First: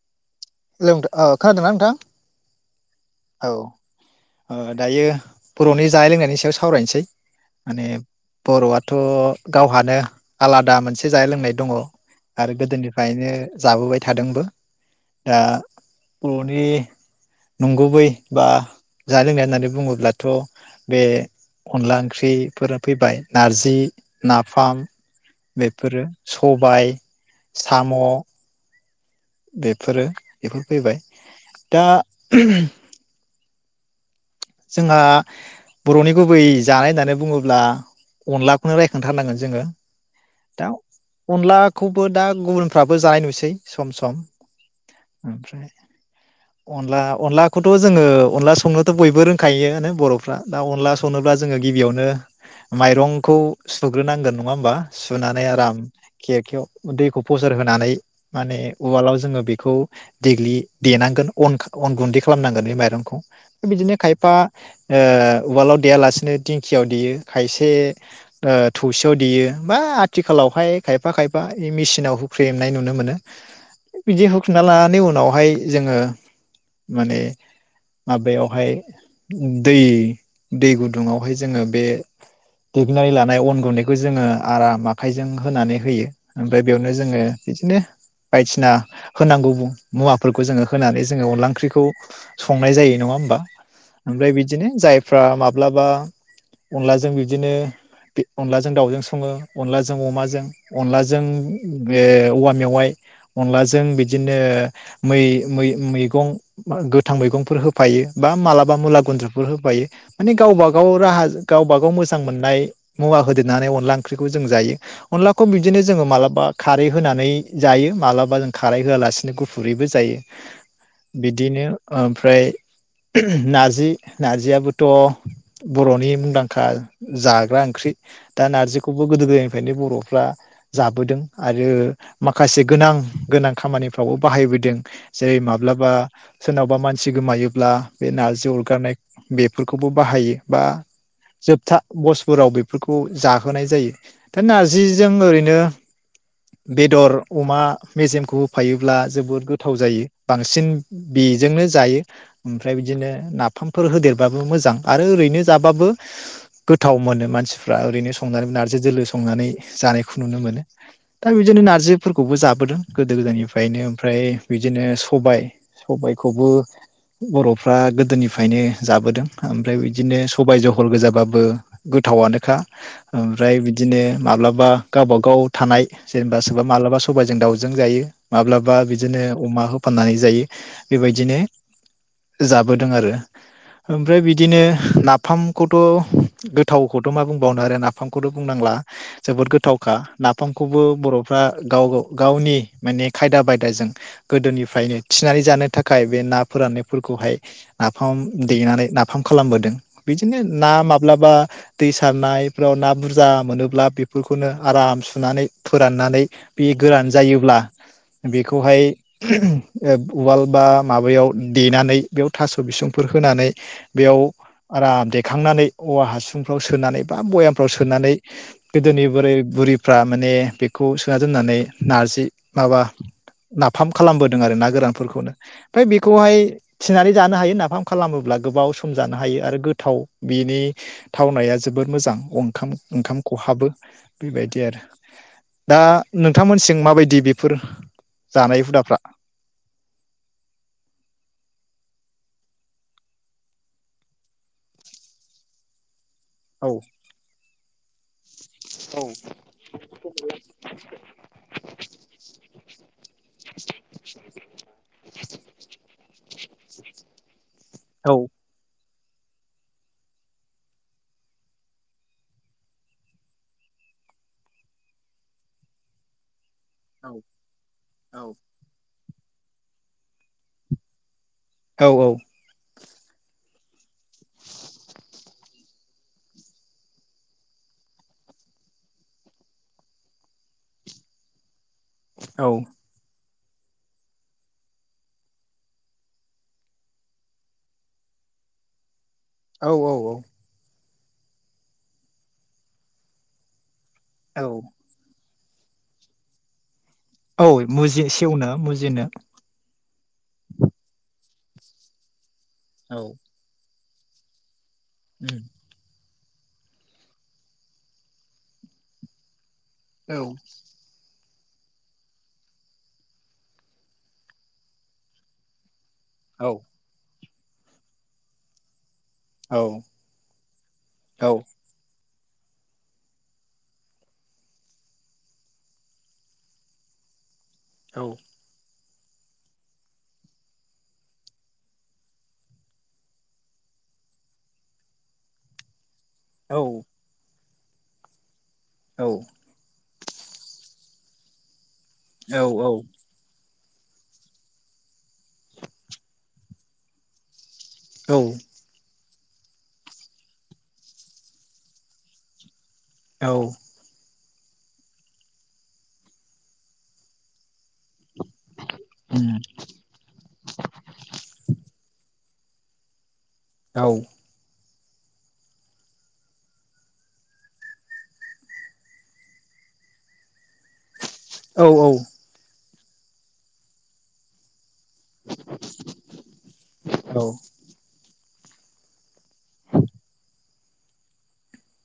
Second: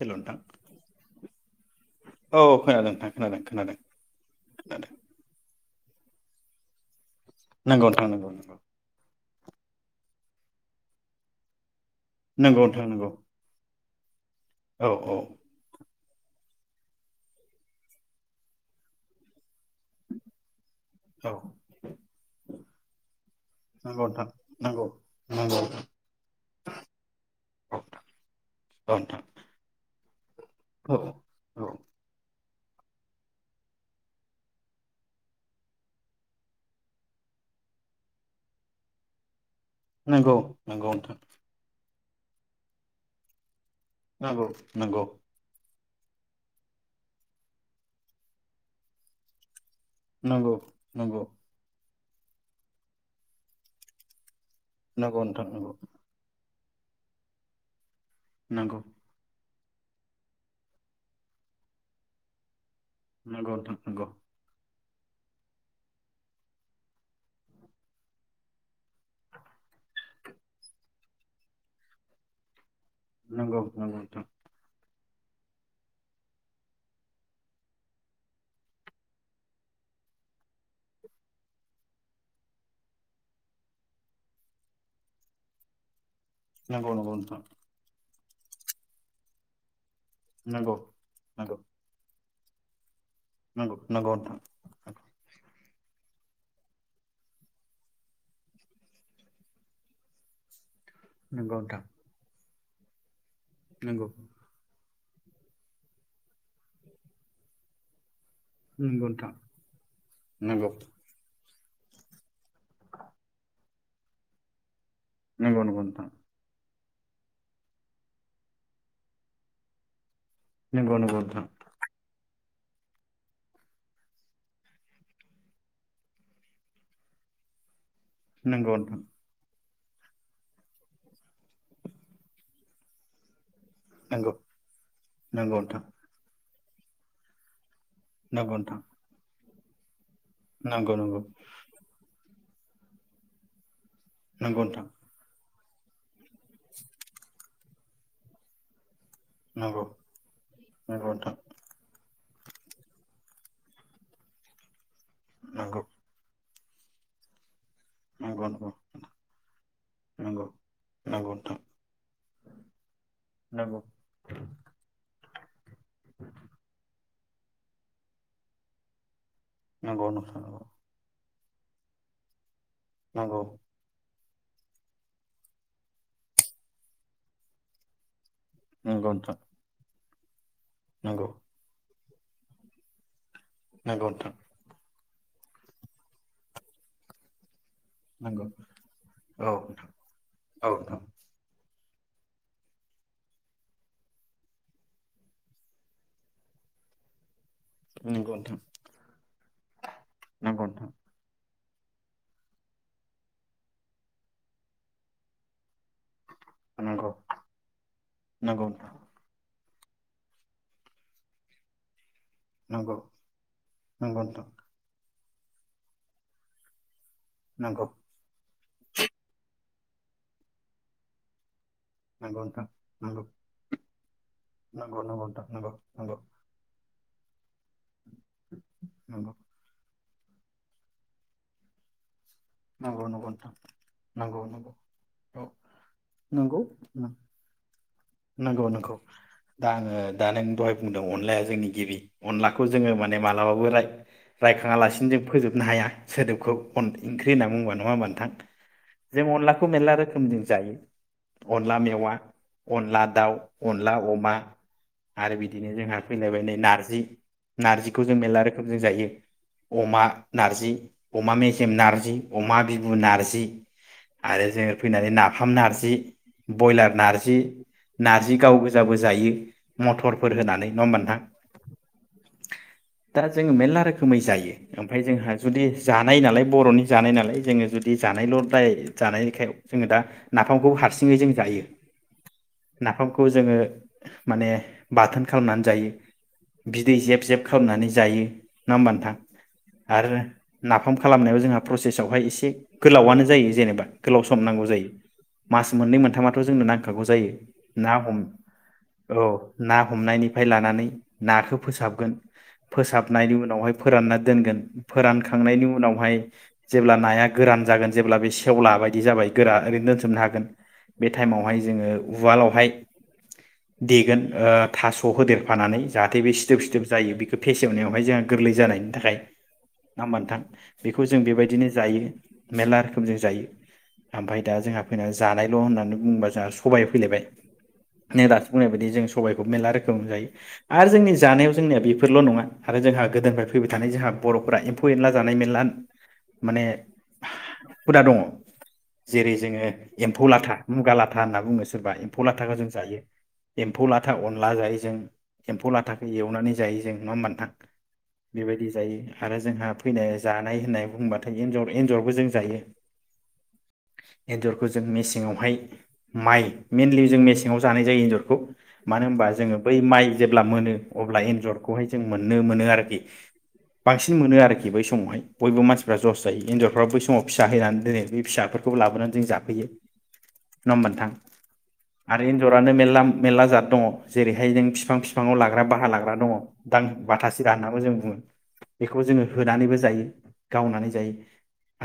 Hello नोंथां hello नोंथां ओ खोनादोंना नोंथां औ खोनादों नोंथां खोनादों औ खोनादों ओ खोनादों दायो बर'नि जानाय लोंनायनि सायाव सावरायनोसै नंगौ माने नोंथां नंगौ बर'आथ' गावहानो आलादा मोनसे जानाय लोंनाय दङ' आरो नंगौ नंगौ नोंथां नंगौ गोदोनिफायनो जाबोबाय थादोंबो औ औ। दा बर'नि नंगुबै बा जानाय लोंनाया जादों बुङोब्लाथ' बे औ अनला ओंख्रिफोरा फैबाय नारजि, नंगौ नोंथां नाफाम नंगौ नंगौ नोंथां। बेफोरो सबाय, औ साम' औ ओनथां। बेफोरो बेफोर फैबाय औ दा [unintelligible] जोंहा बर'नि गुबै जानाय होननानै बुङोब्ला अनलाखौनो रायखांथारनांगोन जोङो नोंगौ नोंगौ नोंथां। खौबो दा गुबुनफ्राबो जानाय नुसै सम सम नंगौ नंगौ ओमफ्राय अनला अनलाखौथ' जोङो अनला संनोथ' बयबो रों खायोनो। बर'फ्रा नंगौ दा अनला संनोब्ला जोङो गिबियावनो माइरंखौ सुग्रोनांगोन नङा होमबा नंगौ नंगौ सुनानै नोंथां आराम केरकायाव दैखौ फ'सार होनानै माने नंगौ उवालाव जोङो बे खौ देग्लि देनांगोन अन खा अन गुन्दै खालामनांगोन बे माइ रंखौ नंगौ बिदिनो खाय ओ उवालाव देयालासिनो दिंखियाव देयो खायसे ओ थौसेयाव देयो बा आथिखालावहाय खायफा खायफा इ मिसिनाव हुख्रेम नाय नुनो मोनो नंगौ नोंथां बिदि हुख्रेमना लानानै उन उनावहाय जोङो माने माबायावहाय दै दै गुदुावहाय जोङो बे देग्लिनानै लानाय अन गुन्दैखौ जोङो आराम आखाइजों होनानै होयो ओमफ्राय नंगौ बेयावनो नंगौ नंगौ जोङो नोंथां बिदिनो बायदिसिना होनांगौ बुं मुवाफोरखौ जोङो नंगौ होनानै जोङो अनला ओंख्रिखौ संनाय जायो नङा नंगौ नं ओमफाय बिदिनो जायफ्रा माबा माब्लाबा अनलाजों बिदिनो अनलाजों दाउजों सङो अनलाजों अमाजों अनलाजों नंगौ नंगौ बे औ मेवाइ अनलाजों नंगौ बिदिनो मै मै मैगं मा गोथां मैगंफोर होफायो बा मा बा मुला नंगौ नोंथां गुनद्रुबो होफायो माने गावब नंगौ गाव राहाजों गावबा गाव मोजां मोननाय मुवा होदेरनानै अनला ओंख्रिखौ जों जायो अनलाखौ नोंथां नंगौ नोंथां नंगौ बिदिनो जोङो नोंथां मालाबा खारै होनानै जायो माब्लाबा जों खारै होआलासिनो गुफुरैबो जायो नंगौ नंगौ नोंथां बिदिनो ओमफ्राय नारजि नारजियाबोथ बरनि मुंदांखा जाग्रा ओंख्रि दा नंगौ नोंथां नारजिखोबो गोदो गोदायनि फ्रायनो बरफ्रा जाबोदों आरो माखासे गोनां गोनां खामानिफ्रावबो नंगौ बाहायबोदों जेरै नंगौ नोंथां माब्लाबा सोरनावबा मानसि गोमायोब्ला बे नारजि नंगौ नोंथां अरगारनाय बेफोरखौबो बाहायो बा नंगौ नंगौ जोबथा बसो फोराव बेफोरखौ जाहोनाय जायो दा नंगौ नारजिजों ओरैनो बेदर अमा मेजेमखौ होफायोब्ला जोबोद गोथाव जायो बांसिन नोंथां बेजोंनो जायो ओमफ्राय बिदिनो नाफामफोर होदेरबाबो मोजां आरो ओरैनो नंगौ जाबाबो गोथाव मोनो मानसिफो रा ओरैनो नंगौ संनानै नार्जि दोलो नोंथां संनानै जानायखौ नुनो नंगौ मोनो दा नंगौ बिदिनो नार्जिफोरखौबो जाबोदों गोदो नंगौ नंगौ गोदायनिफ्रायनो ओमफ्राय बिदिनो सबाय सबायखौबो बरफ्रा गोदोनिफ्रायनो जाबोदों ओमफ्राय नंगौ बिदिनो नोंथां सबाय जहल गोजाबा बो गोथावानोखा नंगौ ओमफ्राय बिदिनो माब्लाबा गावबा गाव थानाय जेनेबा सोरबा माब्लाबा सबायजों दाउजों जायो माब्लाबा नंगौ बिदिनो नोंथां अमा होफा फाननानै जायो नंगौ बेबायदिनो जाबोदों आरो नंगौ ओमफ्राय नोंथां बिदिनो ना फामखौथ गोथावखौथ मा बुंबावनो आरो नाफाम नाफामखौथ नंगौ नंगौ नोंथां नंगौ बुंनांला जोबोद औ गोथावखा नाफामखौबो नोंथां बरफ्रा गाव गाव गावनि माने खायदा बायदाजों गोदोनिफ्रायनो थिनानै जानो थाखाय बे ना फोरानना फोरखौहाय औ नाफाम नोंथां देनानै नाफाम खालामबोदों बिदिनो नंगौ ना नोंथां माब्लाबा दै सारनायफ्राव ना बुरजा मोनोब्ला बेफोरखौनो आराम सुनानै फोराननानै बे गोरान नंगौ जायोब्ला बेखौहाय नोंथां ए उवाल बा माबायाव देनानै बेयाव थास' नंगौ बिसुंफोर होनानै बेयाव नंगौ नोंथां आराम दे खांनानै औवा हासुंफ्राव सोनानै बा भयामफ्राव नंगौ सोनानै गोदोनि बोराय बुरि फ्रा माने बेखौ सोना दोननानै नारजि माबा नाफाम खालामबोदों आरो ना नंगौ गोरानफोरखौनो नोंथां नंगौ नंगौ ओमफाय बे बेखौहाय नोंथां थिनानै जानो हायो ना फाम खालामोब्ला गोबाव सम जानो हायो आरो गोथाव बिनि थावनाया जोबोर मोजां। अंखाम नंगौ ओंखाम नोंथां खहाबो नंगौ नंगौ नोंथां नंगौ बेबायदि आरो औ दा नंगौ नोंथांमोनसिं माबायदि बेफोर जानाय नंगौ नंगौ हुदाफ्रा? दा आङो दा नों दहाय बुंदों अनलाया जोंनि गिबि अनलाखौ जोङो माने मालाबाबो राय रायखाङालासिनो जों फोजोबनो हाया। सोदोबखौ औ अन ओंख्रि होनना बुंबा नङा होनबा नोंथां। औ जों अनलाखौ मेरला रोखोमजों जायो अनला मेवा अनला दाउ अनला अमा आरो बिदिनो जोंहा फैलायबायनाय नै नारजि, नारजिखौ जों मेरला रोखोम जों जायो। अमा नारजि अमा मेजेम नारजि। अमा बिबु नारजि आरो जोङो फैनानै नाफाम नारजि। ब्रयलार नारजि नारजि गाव गोजा बो जा जायो मथरफोर होनानै नङा होमबा नोंथां। औ औ। दा जोङो मेरला रोखोमै जायो ओमफाय जोंहा जुदि जानाय नालाय बर'नि जानाय नालाय जोङो जुदि जानायल दाय जानायनिखाय जोङो दा नाफामखौ हारसिङै जों जायो। औ खौ जोङो माने बाथोन खालामनानै जायो बिदै जेब जेब खालामनानै जायो नङा होमबा नोंथां। आरो औ नाफा म खालामनायाव जोंहा प्रसेसआवहाय एसे गोलावआनो जायो जेनेबा गोलाव सम औ नांगौ जायो। मास मोननै मोनथामाथ' जोंनो नां खागौ जायो औ ना मुजि हम सेवनो मुजिनो औ ना हमनायनिफ्राय लानानै नाखौ फोसाबगोन औ फोसाबनायनि उनावहाय फोरानना दोनगोन। फोरानखांनायनि उनावहाय जेब्ला नाया गोरान जागोन जेब्ला बे सेवला बायदि जाबाय गोरा ओरैनो औ दोनथुमनो हागोन बे टाइमावहाय जोङो उवालावहाय देगोन ओ थास' होदेरफानानै जाहाथे बे औ सिथोब सिदोब जायो बे फेसेवनायावहाय जोंहा गोरलै जानायनि थाखाय औ नङा होमबा नोंथां बेखौ जों औ बेबाय जायो मेरला रोखोम जों जायो ओमफ्राय दा जोंहा फैनानै जानायल' होननानै बुङोबा जोंहा सबायाइ फैलायबाय औ नो दासो बुंनाय बायदि जों सबायखौ मेरला रोखोम जायो आरो जोंनि जानायाव जोंनिया बेफोरल' नङा आरो जोंहा गोदोनिफ्राय फैबाय थानाय जोंहा बर'फोरा एम्फौ एनला जानाय मेरला औ माने हुदा दङ। औ जेरै जोङो एम्फौ लाथा मुगा लाथा होनना बुंङो सो रबा एम्फौ ला थाखाखौ जों जायो। एम्फौ लाथा अनला जायो जों एम्फौ लाथाखौ एवनानै जायो जों नङा होमबा नोंथां। औ बेबायदि जायो। आरो जोंहा फैनो जानाय होननाय बुंबा थाय एर एन्जरबो जों जायो। औ एनजरखौ जों मेसेंवाहाय माइ मेइनलि जों मेसेंवा जानाय जायो एजर खौ मानो होनबा उम जोङो बै माइ जेब्ला मोनो अब्ला एन्जरखौहाय जों मोननो मोनो आरोखि। औ बांसिन मोनो आरोखि बै सम समावहाय बयबो मानसि फोरा जस जायो एन्जरफ्रा बै समाव फिसा हैनानै दोनै बे फिसाफोरखौबो लाबोनानै जों जाफैयो नङा होनबा नोंथां। औ आरो एन्जरानो मेरल लाम मेरला जाद दङ जेरैहाय जों फि बिफां बिफांव लाग्रा बारा लाग्रा दङ दां बाथा सिरा होन्नानैबो जों बुङो बेखौ जोङो होनानैबो जायो गावनानै जायो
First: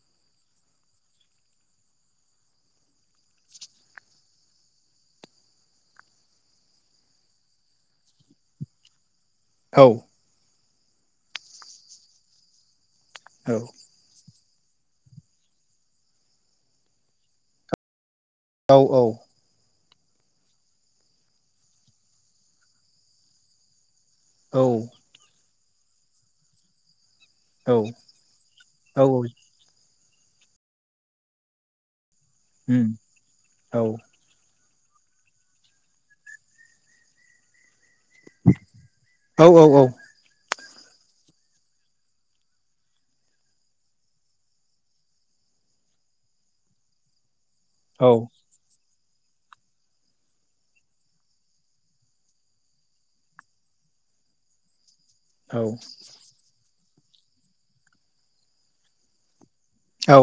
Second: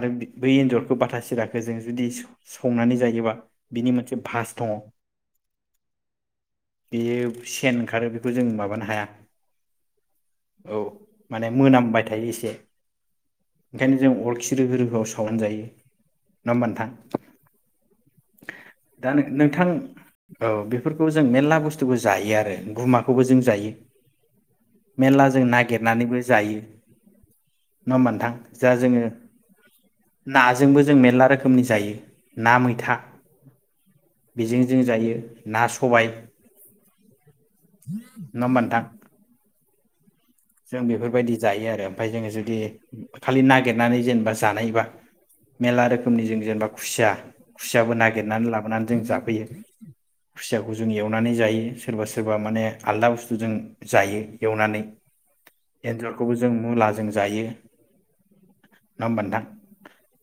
आरो बै एन्जरखौ बाथा सिराखौ जों जुदि संनानै जायोबा बिनि मोनसे भास दङ बेयो सेन ओंखारो बेखौ जों माबानो हाया औ औ माने मोनामबाय थायो एसे ओखायनो जों अरखि रोहो रोहोआव सावना जायो नङा होमब नोंथां दा औ नों-नोंथां औ बेफोरखौ जों मेर्ला बुस्थुखौ जायो आरो गुमाखौबो जों जायो मेरला जों ना नानैबो जायो न होमबा नोंथां? जा जोङो नाजोंबो जों मेरला रोखोमनि जायो ना मैथा बिजों जों जायो ना सबाय नङा होमबा नोंथां जों बेफोरबायदि जायो आरो ओमफ्राय जोङो जुदि खालि नागिरनानै जेनेबा जानायबा मेरला रोखोमनि जों जेनेबा खुसिया खुसियाबो नागिरनानै लाबोनानै जों जाफैयो खुसियाखौ जों एवनानै जायो सोरबा सोरबा माने आलदा बुस्थुजों जायो एवनानै एन्जरखौबो जों मुलाज जों जायो नङा होमबा नोंथां? औ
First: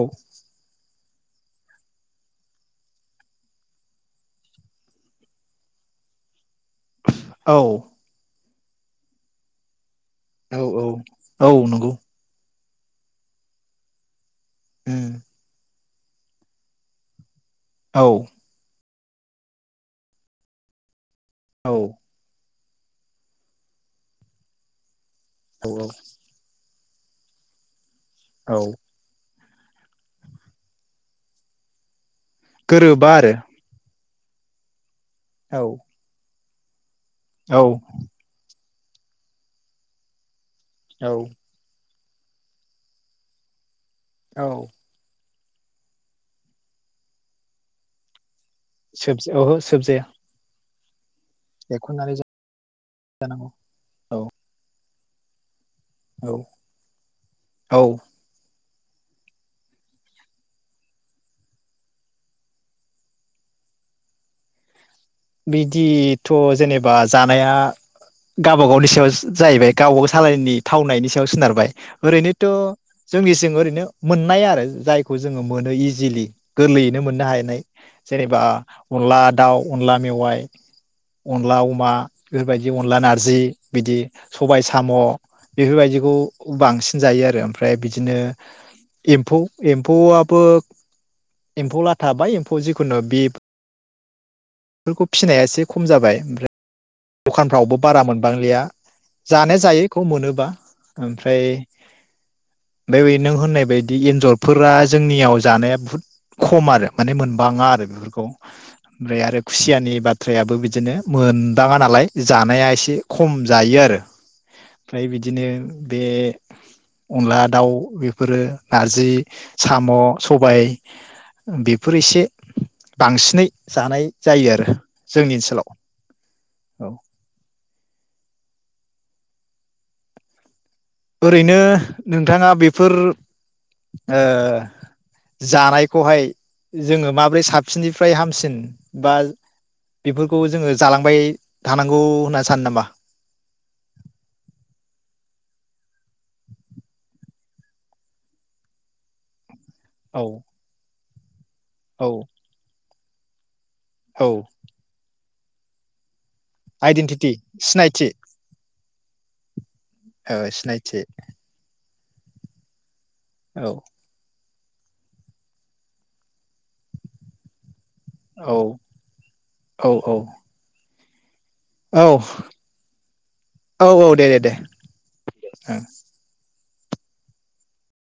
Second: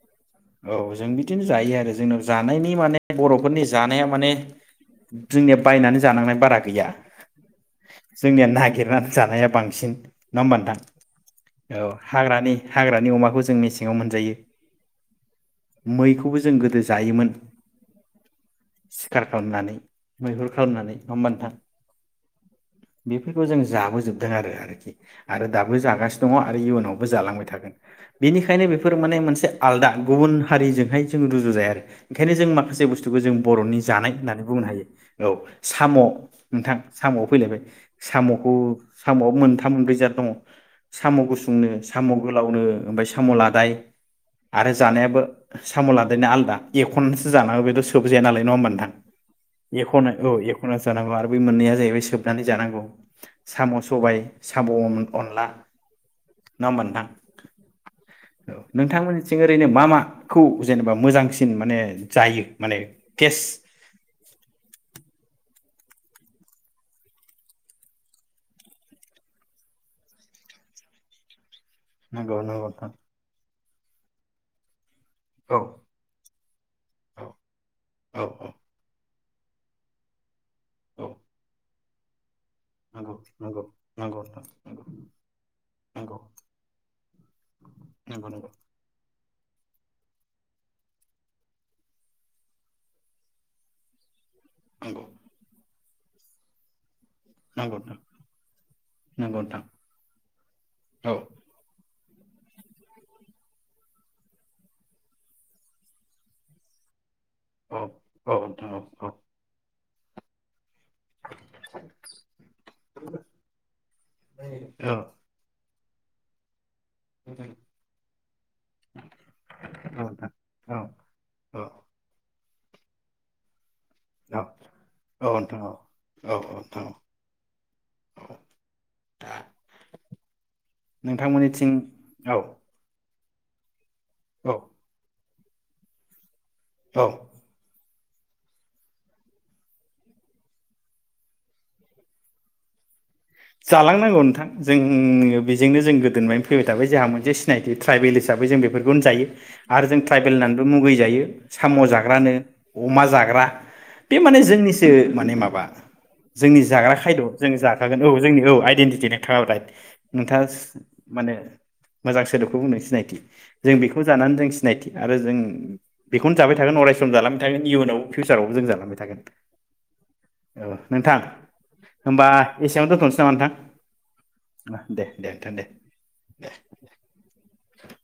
औ जों बिदिनो जायो आरो जोंनाव जानायनि माने बर'फोरनि जानाया माने जोंनिया बायनानै जानांनाय बारा गैया औ जोंनिया नाय गिरना जानाया बां सिन नङा होमबा नोंथां औ औ हाग्रानि हाग्रानि अमाखौ जों मेसेङाव मोनजायो उम मैखौबो जों गोदो जायोमोन औ सिखार खालामनानै मैहुर खालामनानै नङा होमबा नोंथां? औ बेफोरखौ जों जाबोजोबदों आरो [inaudible] आरो दाबो औ जागासिनो दंङ आरो इयुनाव बो जालांबाय थागोन औ बिनिखायनो बेफोर माने मोनसे आलादा गुबुन हारिजोंहाय जों रुजु जाया आरो ओंखायनो जों माखासे गोरोबा बुस्थुखौ जों आरो बर'नि जानाय होननानै बुंनो हायो। औ साम' नोंथां साम'आव फैलायबाय औ साम'खौ साम' मोनदों थामरोजा दंङ। साम' औ गुसुंनो साम' गोलावनो ओमफ्राय साम' लादाय औ आरो जानायाबो साम' लादायना आलदा एख'नासो जानांगौ बेथ' सोबजाया नालाय नंङा होनबा नोंथां सोब ओहो सोबजाया एखनो औ एख' एख' ना जानांगौ आरो बबे मोननैया जाहैबाय एरख'नानै सोबनानै जानांगौ जानांगौ साम' सबाय औ साम' अनला औ नङा होमबा नोंथां औ औ नोंथांमोननिथिं ओरैनो मा माखौ जेनेबा मोजांसिन माने जायो माने केस बिदिथ' जेनेबा जानाया गावबा गावनि सायाव जाहैबाय गावबागावनि सालायनि थावनायनि सायाव सोनारबाय नंगौ ओरैनोथ' नंगौ नोंथां जोंनि सिं ओरै मोननाय आरो जाय खौ जोंङो औ मोननो इजिलि गोरलैयैनो मोनो औ हानाय औ जेनेबा औ अनला दाव अनला मेवाइ अनला अमा बेफोरबायदि अनला नंगौ नारजि नंगौ बिदि नंगौ नोंथां सबाय नंगौ साम' बेफोरबायदिखौ बांसिन जायो आरो ओमफ्राय नंगौ बिदिनो एम्फौ एम्फौआबो एम्फौ लाथा बाय एम्फौ जिखुनु बि बैखौ नंगौ फिसिननायासो खम जाबाय ओमफ्राय द'खानफ्रावबो नंगौ नंगौ नोंथां बारा मोनबांलिया नंगौ जानाया नोंथां जायो बेखौ मोनोबा औ ओमफ्राय बेयो नों होननाय बायदि एन्जरफोरा जोंनियाव जानाया बहुद खम आरो माने मोनबाङा औ आरो बेफोरखौ औ नोंथां ओमफ्राय आरो खुसियानि बाथ्राबो बिदि बिदिनो मोन दाङा नालाय जानाया एसे खम जायो आरो औ औ ओमफ्राय बिदिनो बे अनला औ दाउ बेफोरो नारजि साम' औ नोंथां सबाय औ औ बेफोर एसे बांसिनै जानाय औ जायो आरो जोंनि नोंथां ओनसोलाव। औ। दा ओरैनो नोंथाङा बेफोर ओ औ जानायखौहाय जोङो माब्रै साबसिननि फ्राय हामसिन बा बेफोरखौ जोङो जालांबाय थानांगौ होनना सानो नामा? जालांनांगौ नोंथां जों बेजोंनो जों गोदोनिफ्रायनो फैबाय थाबाय जोंहा मोनसे सिनायथि ट्राइबेल हिसाबै जों बेफोरखौनो जायो आरो जों औ ट्राइबेल होननानैबो मुगैजायो। साम' औ जाग्रानो। अमा जाग्रा। बे औ माने जोंनिसो माने माबा बा। जोंनि जाग्रा खायद आइडेन्टिटि जों जाग्रा सिनायथि औ जोंनि औ आइडेन्टिटि नाइ ओ नोंथाङा सिनायथि माने मोजां सोदोबखौ बुंनो सिनायथि औ जों बेखौ जानानै जों। सिनायथि आरो जों बेखौनो जाबाय थागोन अरायसम जालांबाय थागोन इयुनाव। फिउसारावबो औ जों जालांबाय थागोन औ। नोंथां। औ। बेसेयाव दोनथ'नोसै नामा नोंथां औ औ दे दे दे दे नोंथां दे। ओं दे दे।